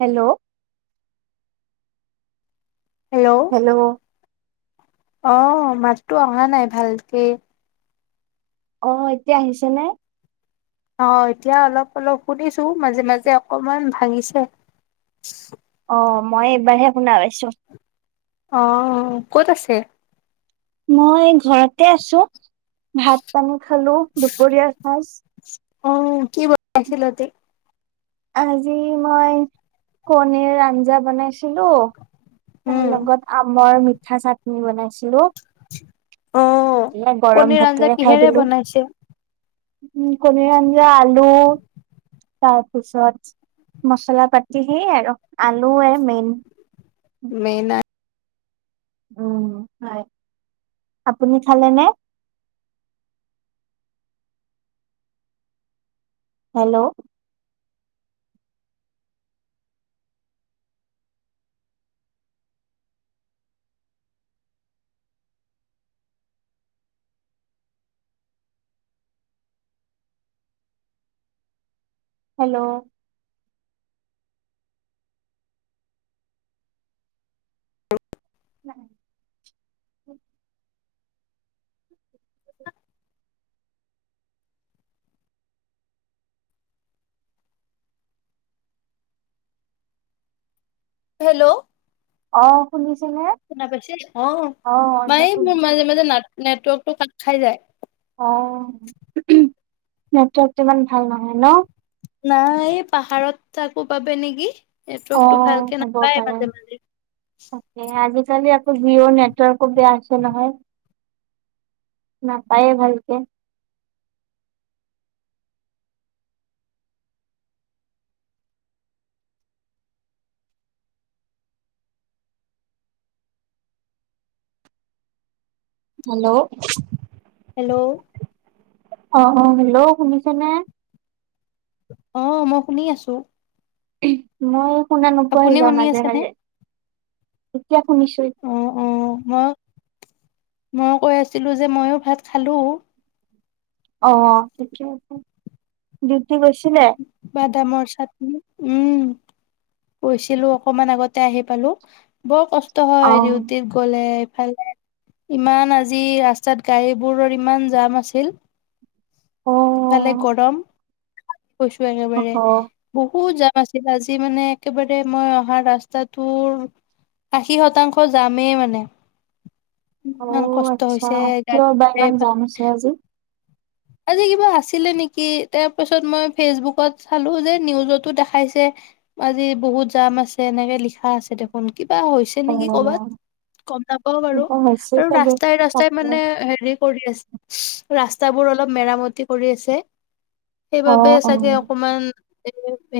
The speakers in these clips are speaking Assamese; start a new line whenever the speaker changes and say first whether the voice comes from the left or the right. right: হেল্ল'? হেল্ল'?
left: অ' মাততো অহা নাই, ভালকে!
right: অ' এতিয়া আহিছে নে?
left: অ এতিয়া অলপ অলপ শুনিছো, মাজে মাজে অকমান ভাঙিছে।
right: অ' মই এইবাৰহে শুনা পাইছো।
left: অ' ক'ত আছে?
right: মই ঘৰতে আছো। ভাত পানী খালো, দুপৰীয়াৰ সাজ।
left: অ' কি বনাইছিল আজি?
right: আজি মই কণীৰ আঞ্জা বনাইছো। ছিলো তাৰ
left: উম
right: লগত আমৰ ম ঠিচা ফুল বনাইছো।
left: অঁ
right: এ গৰম
left: কণীৰ আঞ্জা
right: ভাতেৰে খাই
left: কিহেৰে
right: দিলো
left: বনাইছে?
right: কণীৰ আঞ্জা, আলু তাৰপৰা তাৰ পিছত মচলা পাতি সেই আৰু, আলুয়ে মেইন।
left: মেন আ
right: উ হয়, আপুনি খালে নে? হেল্ল'? হেল্ল'? না
left: হেল্ল'?
right: অঁ' শুনিছো
left: শুনা পাইছো অঁ মায়
right: এইবাৰ
left: মোৰ
right: শুনিছো
left: মাজে মাজে নেট নেটৱৰ্ক কাত খাই যায়
right: অঁ নেটৱৰ্ক ইমান ভাল নহয় ন
left: নাই পাহাৰত থাকো বাবে নেকি নেটৱৰ্কটো
right: অঁ
left: ভালকে
right: হব
left: নাপায়
right: পাৰে
left: মাজে মাজে
right: তাকে আজিকালি জিঅ' নেটৱৰ্কো বেয়া আছে নহয় নাপায়ে ভালকৈ হেল্ল'
left: হেল্ল'
right: অঁ হেল্ল' শুনিছেনে
left: অঁ মই শুনি আছো
right: মই শুনা নোপোৱা
left: আপুনি
right: হৈ যাওঁ
left: শুনি
right: মাজে
left: আছেনে
right: মাজে এতিয়া শুনিছো
left: অ অ মই ময়ো কৈ আছিলো যে ময়ো ভাত খালো
right: অঁ থিকে আছে গৈছিলে
left: বাদামৰ চাটনি উম গৈছিলো অকনমান আগতে আহি পালো বৰ কষ্ট বৰ কষ্ট
right: অ
left: হয় ডিউটিত গ'লে ভালে ইমান আজি ৰাস্তাত গাড়ীবোৰৰ ইমান জাম আছিল
right: অ
left: ইফালে গৰম কৈছো
right: অহ
left: একেবাৰে বহুত জা আছিল আজি মানে একেবাৰে মই অহা ৰাস্তাটোৰ আশী শতাংশ জামেই মানে ইমান
right: অঁ
left: কষ্ট
right: আচ্ছা
left: হৈছে
right: কিয় বা ইমান
left: গাড়ী
right: জাম আছে আজি
left: আজি কিবা আছিলে নেকি তাৰ পাছত মই ফেচবুকত চালো যে নিউজতো দেখাইছে আজি বহুত জাম আছে এনেকে লিখা আছে দেখোন কিবা হৈছে
right: অ
left: নেকি কৰ'বাত গম নাপাওঁ বাৰু
right: কিবা হৈছে
left: আৰু
right: চাগে
left: ৰাস্তাই ৰাস্তাই
right: তাকে
left: মানে হেৰি [unintelligible] ৰাস্তাবোৰ অলপ অলপ মেৰামতি কৰি আছে
right: অ
left: সেইবাবে
right: অ
left: চাগে অকমান এ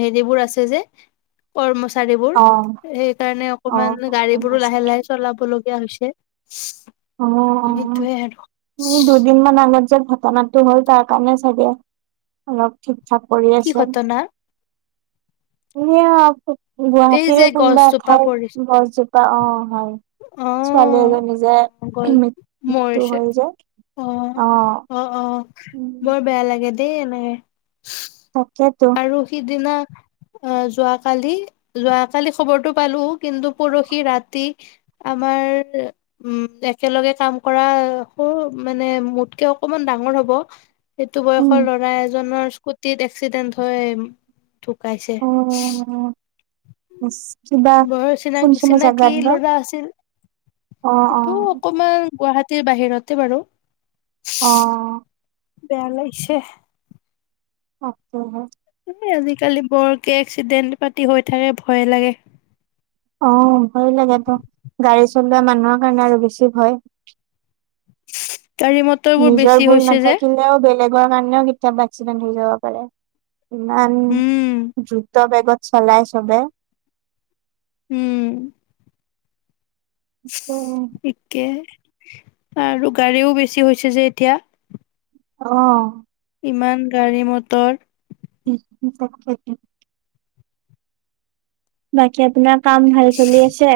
left: হেৰিবোৰ আছে যে কৰ্ম চাৰীবোৰ
right: অ
left: সেই কাৰণে অকমান
right: অ',
left: গাড়ী
right: গম
left: বোৰো
right: পাইছো।
left: লাহে লাহে চলাব লগীয়া হৈছে [inaudible]
right: অ
left: সেইটোয়ে আৰু
right: দুইদিন মান আগত [unintelligible] ঘটনাটো হ'ল তাৰ কাৰণে চাগে অলপ ঠিক থাক কৰি
left: কি
right: আছে
left: ঘটনা
right: আ [unintelligible]
left: এই যে
right: গুৱাহাটীৰে কোনোবা এ
left: গছজোপা পৰি
right: ঠাইত গছজোপা অ হয় ছোৱালী
left: অ',
right: এজনী যেে
left: মৰিছে অ অ অ
right: উম,
left: বৰ বেয়া লাগে দে দে নে
right: তাকেতো
left: আৰু সিদিনা আহ যোৱাকালি যোৱাকালি খবৰটো পালো কিন্তু পৰহি ৰাতি আমাৰ উ একেলগে কাম কৰা মানে মোতকে অকমান ডাঙৰ হব এইটো
right: উম,
left: বয়সৰ ল'ৰা এজনৰ ইচকুতিত একেচিডেণ্ট হয় ঢুকাইছে
right: অ', কিবা
left: বৰ চিনাকি
right: কোনখিনি
left: চিনাকি
right: জেগাত বা
left: ল'ৰা আছিল
right: অ',
left: এইটো
right: অ',
left: অকমান গুৱাহাটীৰ বাহিৰতে বাৰু
right: অ
left: বেয়া লাগিছে
right: অছ হয়
left: এ আজিকালি বৰকৈ এক্সিডেণ্ট পাতি হৈ থ
right: অ ভয় লাগে টো গাড়ী চলোৱা মানুহৰ কাৰণে আৰু বেছি ভয়
left: হয়
right: নিজৰ ভুল নাথাকিলেও বেলেগ লোক কাৰণেও কেতিয়াবা এক্সিডেণ্ট হৈ যাব পাৰে ইমান
left: উম
right: দ্ৰুত বেগত চলাই চবে
left: উম একে আৰু গাড়ীও বেছি হৈছে যে এতিয়া।
right: অহ।
left: ইমান গাড়ী মটৰ।
right: [unintelligible] বাকী আপোনাক কাম ভাল চলি আছে?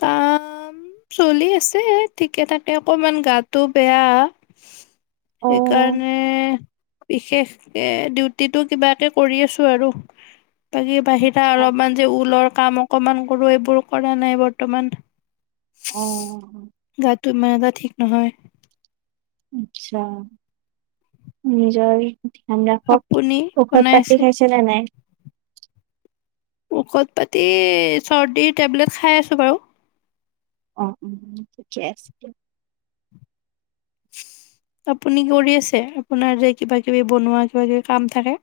left: কাম চলি আছে ঠিকে থাকে। অকমান গাটো বেয়া।
right: অ'
left: সেইকাৰণে বিশেষ এ, ডিউটিটো কিবাকে কৰি আছো আৰু বাকী বাহিৰা
right: আচ্ছা
left: অলপমান যে ঊলৰ কামক অকমান কৰো এইবোৰো কৰা নাই বৰ্ত বৰ্তমান
right: অ'।
left: তোমাৰ [unintelligible] ঠিক নহয়
right: আচ্ছা, নিজৰ ধ্যান ৰাখক।
left: আপুনি বনাই আছে
right: ঔষধ-পাতি খাইছে নে নাই?
left: ঔষধ-পাতি, চৰ্দীৰ টেবলেট খাই আছো বাৰু
right: অ', ঠিকেই আছে দিয়ক
left: আপুনি কৰি আছে, আপোনাৰ যে কিবা কিবি বনোৱা কিবা কিবি কাম থাকে?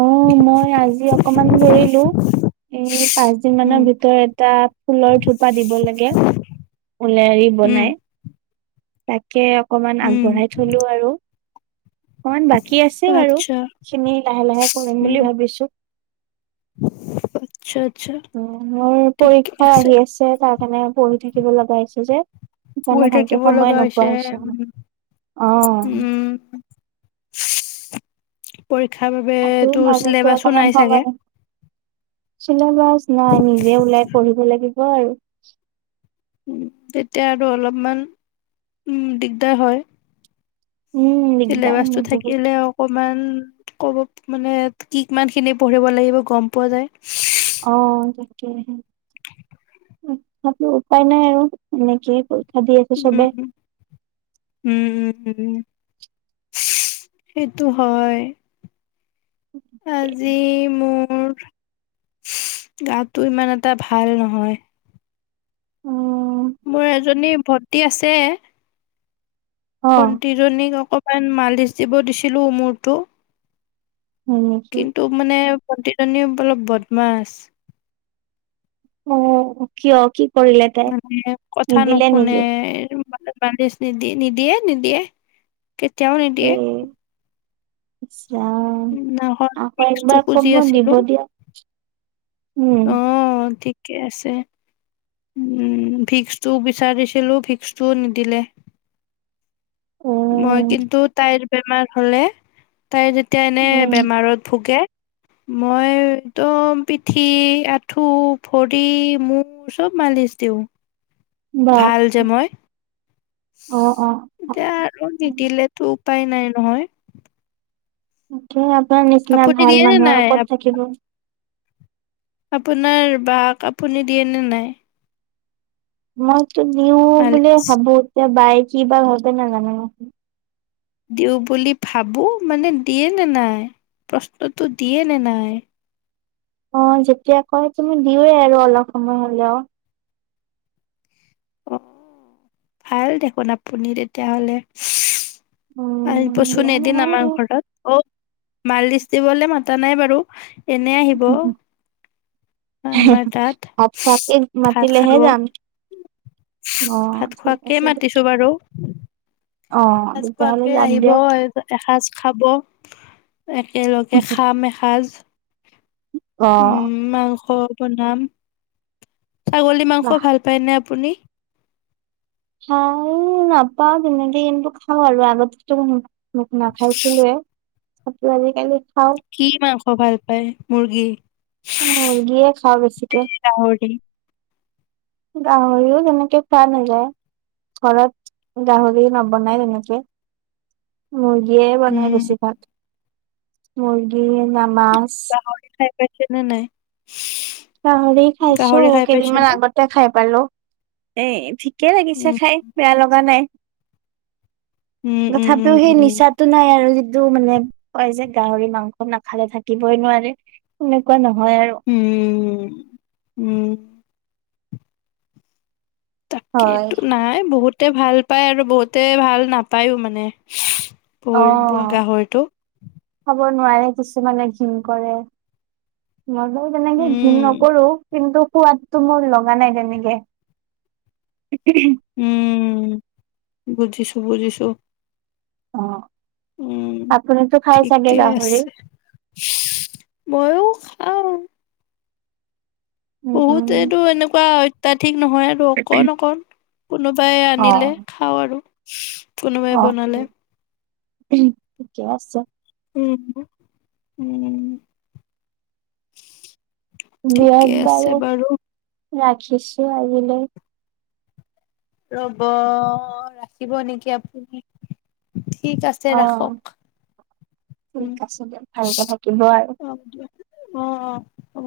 right: অ', মই আজি অকমান বহিলো, এই পাঁচ দিন
left: উম।
right: মানৰ ভিতৰত এটা ফুলৰ থোপা দিব লাগে ঊলেৰি
left: উম
right: বনাই তাক কে অকনমান
left: উম
right: আগবঢ়াই থলো আৰু অকনমান বাকী আছে বাৰু,
left: আচ্ছা
right: খিনি লাহে লাহে কৰিম
left: উম
right: বুলি ভাবিছো
left: [inaudible]
right: মোৰ পৰীক্ষা আহি আছে তাত মানে পঢ়ি থাকিব লগা হৈছে যে সেইকাৰণে
left: বহি
right: ভালকে
left: থাকিব
right: সময়
left: লগা
right: নোপোৱা
left: হৈছে,
right: হৈছো অ
left: উম, উম। পৰীক্ষাৰ
right: তাকো
left: বাবেতো
right: মাজতে
left: চিলেবাছো নাই চাগে?
right: চিলে বাছ নাই, নিজে ওলাই পঢ়িব লাগে। হব আৰু
left: উম, তেতিয়া আৰু অলপমান, উম দিগদাৰ হয়।
right: উম দিগদাৰ
left: চিলেবাচটো
right: মোৰ বহুত
left: থাকিলে অকমান ক'ব মানে কি কিমান খিনি পঢ়িব লাগিব গম পোৱা যায়
right: অ', তাকেহে তথাপিও উপায় নাই আৰু এনেকেই পঢ়ি
left: উম, উম উম উম, সেইটো হয় আজি মোৰ গাটো ইমান এটা ভাল নহয়
right: উম
left: ভৰ্তি আছে
right: অ
left: ভণ্টি জনি মান মালিচ দিব দিছিলো মূৰটো
right: হয় নেকি
left: কিন্তু মানে ভন্তি জনি বোলে বদমাছ
right: অ কি অ কি কৰিলে তাই
left: মানে কথা
right: নিদিলে
left: নুশুনে
right: নেকি?
left: মালিচ নিদি নিদিয়ে নিদিয়ে কেতিয়াও নিদিয়ে
right: [unintelligible] অ
left: সিদিনাখন
right: আকৌ
left: ভিক্সটো
right: একবাৰ
left: খুজি
right: কম
left: আছিলো
right: নিদো দিয়া উম
left: কে আছে উম ভিক্সটো বিচাৰিছিলো ভিক্সটোও নিদিলে মই
right: উম,
left: কিন্তু তাইৰ বেমাৰ হ'লে তাই যেতিয়া এনে বেমাৰত ভোগে মই একদম পিঠি আঁঠু ভৰি মুখ চব মালিচ দিওঁ ভাল যে
right: বাপৰে
left: মই
right: অ', অ'।
left: এতিয়া আৰু নিদিলে তো উপায় নাই নহয়
right: [unintelligible] নিচিনা
left: আপুনি
right: ভাল
left: দিয়ে নে
right: মানুহ
left: নাই?
right: আৰু ক'ত থাকিব
left: আপোনাৰ বাক আপুনি দিয়ে নে নাই
right: মই দিওঁ বোলে
left: মালিচ?
right: ভাবো এতিয়া বায়ে কি বা ভাবে নাজানোঁ আৰু
left: দিওঁ বুলি ভাবোঁ মানে দিয়ে নে নাই প্ৰশ্নটো দিয়ে নে নাই
right: অ যেতিয়া কয় তুমি দিয়ে আৰু অলপ সময় হলেও
left: অ ভাল দেখোন আপুনি তেতিয়াহলে
right: উম,
left: আহিবচোন
right: বেয়া
left: এদিন
right: নহয়
left: আমাৰ
right: আৰু।
left: ঘৰত অ মালিচ দিবলে মাতা নাই বাৰু এনে আহিব আমাৰ তাত
right: ভাত খোৱাকে
left: ভাত খাব
right: মাতিলেহে যাম। অ',
left: ভাত
right: ঠিক
left: খোৱাকে
right: আছে দিয়ক।
left: মাতিছো বাৰু।
right: অ',
left: এসাজ
right: তেতিয়াহ'লে
left: খোৱাকে
right: যাম
left: আহিব
right: দিয়ক।
left: এসাজ খাব। একেলগে খাম এসাজ। উম
right: অ',
left: মাংস। বনাম। ছাগলী মাংস
right: বাহ।
left: ভাল পায় নে আপুনি।
right: খা নাপাও তেনেকে কিন্তু খাওঁ আৰু আগতে তু মুৰ। মোক নাখাইছিলয়ে। আ আজিকালি। খাওঁ
left: কি মাংস ভাল পায় মুৰ্গী।
right: উ মুৰ্গিয়ে খাওঁ বেছিকে।
left: গাহৰি
right: গাহৰিও তেনেকে খোৱা নাযায় ঘৰত গাহৰি নবনাই তেনেকে ম। হিয়ে বনাই
left: উম
right: বেছি ভাগ। মৰ্গি ন।
left: খাই প [unintelligible] চেনি নাই।
right: গাহৰি খাইছো
left: গাহৰি খাই পাইছে
right: কেইদিনমান
left: নে
right: আগতে খাই পালো। এ। একিকে লাগিছে
left: উম
right: খাই বেয়া লগা নাই।
left: উম উম উম
right: তথাপিও সেই
left: উম
right: নিচাটো নাই আৰু। টো মানে কয় যে গাহৰি মাংস নাখালে থাকিবই নোৱাৰে সেনেকুৱা নহয়। হয় আৰু।
left: উম।
right: হয়
left: তাকেইতো নাই বহুত। তে ভাল পায় আৰু বহুতে ভাল নাপায়ো মানে। পৰিবৈ
right: অ
left: গাহৰিটো।
right: খাব নোৱাৰে কিছুমানে ঘিন কৰে। মইলে তেনেকে ঘিণ
left: উম
right: নকৰো কিন্তু। সোৱাদটো মোৰ লগা নাই তেনেকে।
left: উম বুজিছো বুজিছো।
right: অ।
left: উম
right: আপুনিতো খাই চাগে
left: ঠিকে
right: গাহৰি?
left: আছে ময়ো অ'ম
right: উম, উম।
left: বহুতেটো এনেকুৱা অত্যাধিক নহয় আৰু অকণ অকণ কোনোবাই আনিলে
right: অ'।
left: খাওঁ আৰু পূৰ্ণ মাই ব নালে
right: থিকে আছে
left: উম উম ঠিকেই আছে বাৰু
right: ৰাখিছো আজিলৈ
left: ৰব ৰাখিব নেকি আপুনি ঠিক আছে
right: অ
left: ৰাখক
right: ঠিক
left: উম
right: আছে দিয়ক ভালকে থাকিব আৰু
left: অ অ অ